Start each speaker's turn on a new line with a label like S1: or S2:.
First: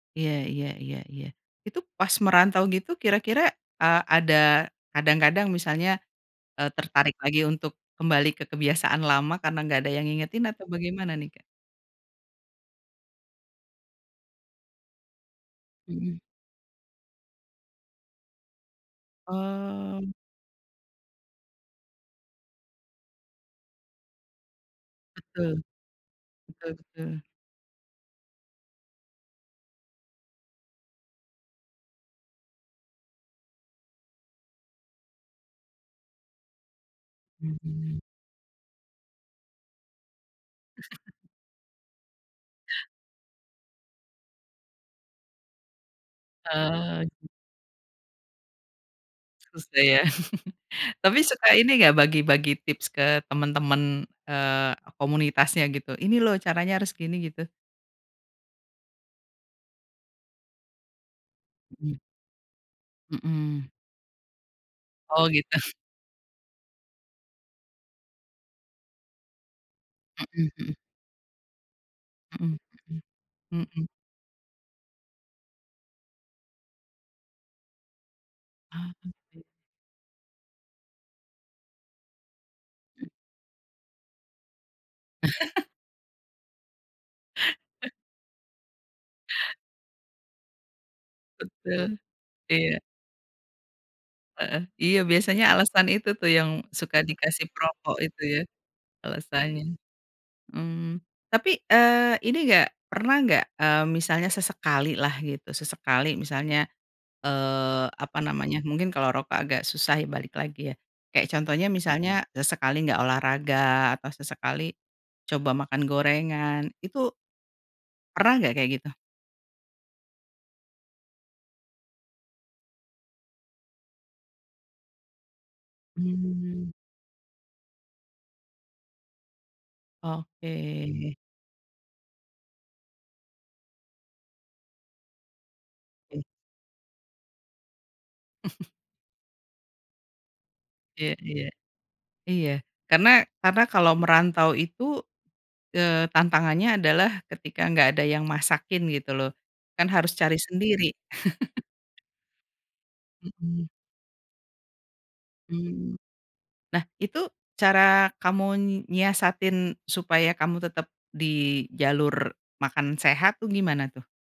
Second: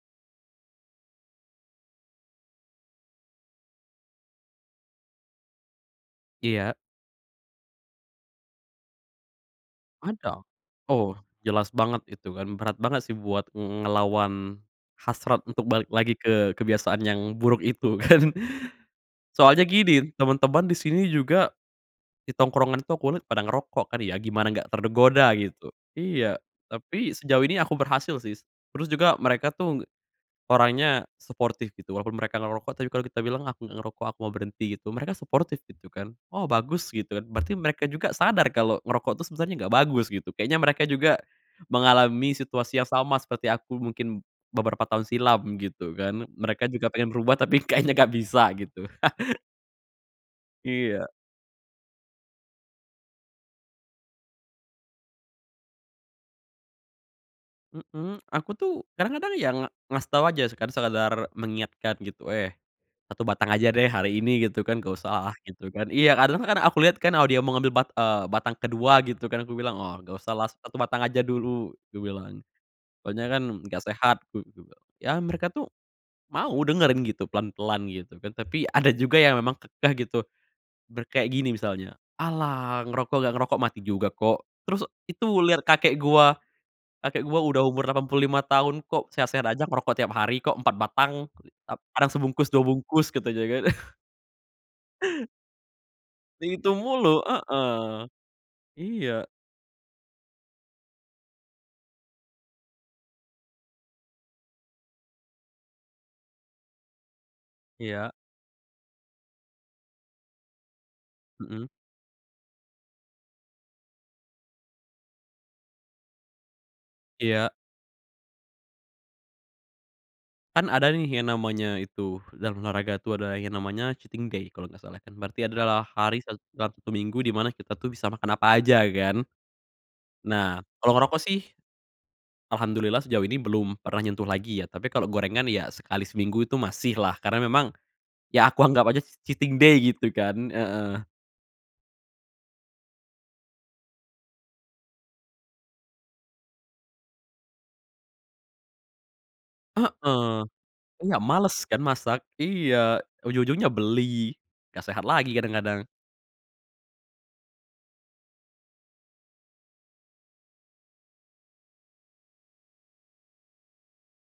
S1: Iya iya iya iya, itu pas merantau gitu kira-kira, eee, ada kadang-kadang misalnya, eee,
S2: Iya.
S1: tertarik lagi untuk kembali ke kebiasaan lama karena nggak ada yang
S2: Ada,
S1: ngingetin atau bagaimana
S2: oh
S1: nih Kak?
S2: jelas banget itu kan berat banget sih buat ngelawan, hasrat untuk balik lagi
S1: Mhm.
S2: ke kebiasaan yang buruk itu kan, soalnya
S1: Mmm.
S2: gini, temen-temen disini juga, di tongkrongan itu aku lihat pada ngerokok kan ya, gimana gak tergoda
S1: Betul,
S2: gitu. Iya,
S1: betul
S2: tapi
S1: betul.
S2: sejauh ini aku berhasil sih terus juga mereka tuh, orangnya suportif gitu walaupun mereka ngerokok, tapi kalo kita bilang, aku ngerokok aku mau berhenti gitu mereka suportif gitu kan, "Oh bagus," gitu kan berarti mereka
S1: Mmm.
S2: juga sadar kalo ngerokok tuh sebenernya gak bagus gitu, kayaknya mereka juga, mengalami situasi yang sama seperti aku mungkin, beberapa tahun silam gitu kan, mereka juga
S1: Eee.
S2: pengen berubah tapi kayaknya gak bisa gitu.
S1: Susah ya
S2: Iya.
S1: tapi suka ini gak? Bagi-bagi tips ke temen-temen, eee, komunitasnya gitu ini loh caranya harus gini gitu.
S2: Mhm, aku tuh kadang-kadang ya ngasih tau aja sekedar mengingatkan
S1: Mhm.
S2: gitu, "Eh, 1 batang aja
S1: Mhm.
S2: deh hari ini," gitu kan, gak
S1: Oh
S2: usah
S1: gitu.
S2: gitu kan iya karena aku liat kan kalau dia mau ngambil bat eee, batang ke-2 gitu kan aku bilang, "Wah gak usahlah
S1: Mhm mhm.
S2: 1 batang aja dulu," kubilang,
S1: Mhm
S2: soalnya kan
S1: mhm,
S2: gak
S1: mhm.
S2: sehat u juga. Ya mereka tuh, mau dengerin gitu pelan-pelan gitu kan, tapi
S1: Ah,
S2: ada juga yang
S1: oke.
S2: memang kekeh gitu, bilang kayak gini misalnya, "Alah
S1: Mmm.
S2: ngerokok gak ngerokok mati juga kok." Terus, "Itu liat kakek gua, kakek gue udah umur 85 tahun kok sehat-sehat aja ngerokok tiap hari kok 4 batang,
S1: Betul,
S2: kadang sebungkus 2
S1: iya.
S2: bungkus," katanya kan.
S1: Heeh, iya biasanya alasan itu tuh yang
S2: Itu
S1: suka
S2: mulu,
S1: dikasih perokok
S2: heeh,
S1: itu ya,
S2: iya.
S1: alasannya, mmm, tapi, eee, ini gak pernah gak, eee, misalnya sesekalilah gitu sesekali misalnya, eee,
S2: Iya.
S1: apa namanya mungkin kalau rokok agak susah ya balik lagi ya, kayak contohnya
S2: Mhm.
S1: misalnya sesekali enggak olahraga atau sesekali, coba makan gorengan itu
S2: Iya.
S1: pernah gak kayak gitu?
S2: Kan ada nih yang namanya itu dalam olahraga tuh ada yang namanya cheating day kalo gak salah kan, berarti adalah hari sa
S1: Mmm.
S2: Sabtu Minggu di mana kita tuh bisa makan apa aja kan, nah kalo
S1: Oke.
S2: ngerokok sih, alhamdulillah sejauh ini belum pernah nyentuh lagi ya, tapi kalo gorengan ya sekali
S1: Oke.
S2: seminggu itu masihlah, karena memang, ya aku anggap aja cheating day gitu kan, heeh.
S1: Iya iya, iya karena karena kalau merantau itu, eee, tantangannya adalah ketika enggak ada yang masakin gitu loh, kan harus cari
S2: Heeh,
S1: sendiri.
S2: enggak males kan masak, iya ujung-ujungnya
S1: Mhm.
S2: beli, gak sehat lagi kadang-kadang.
S1: Mmm, nah itu cara kamu nyiasatin supaya kamu tetap di jalur makan sehat tuh gimana tuh?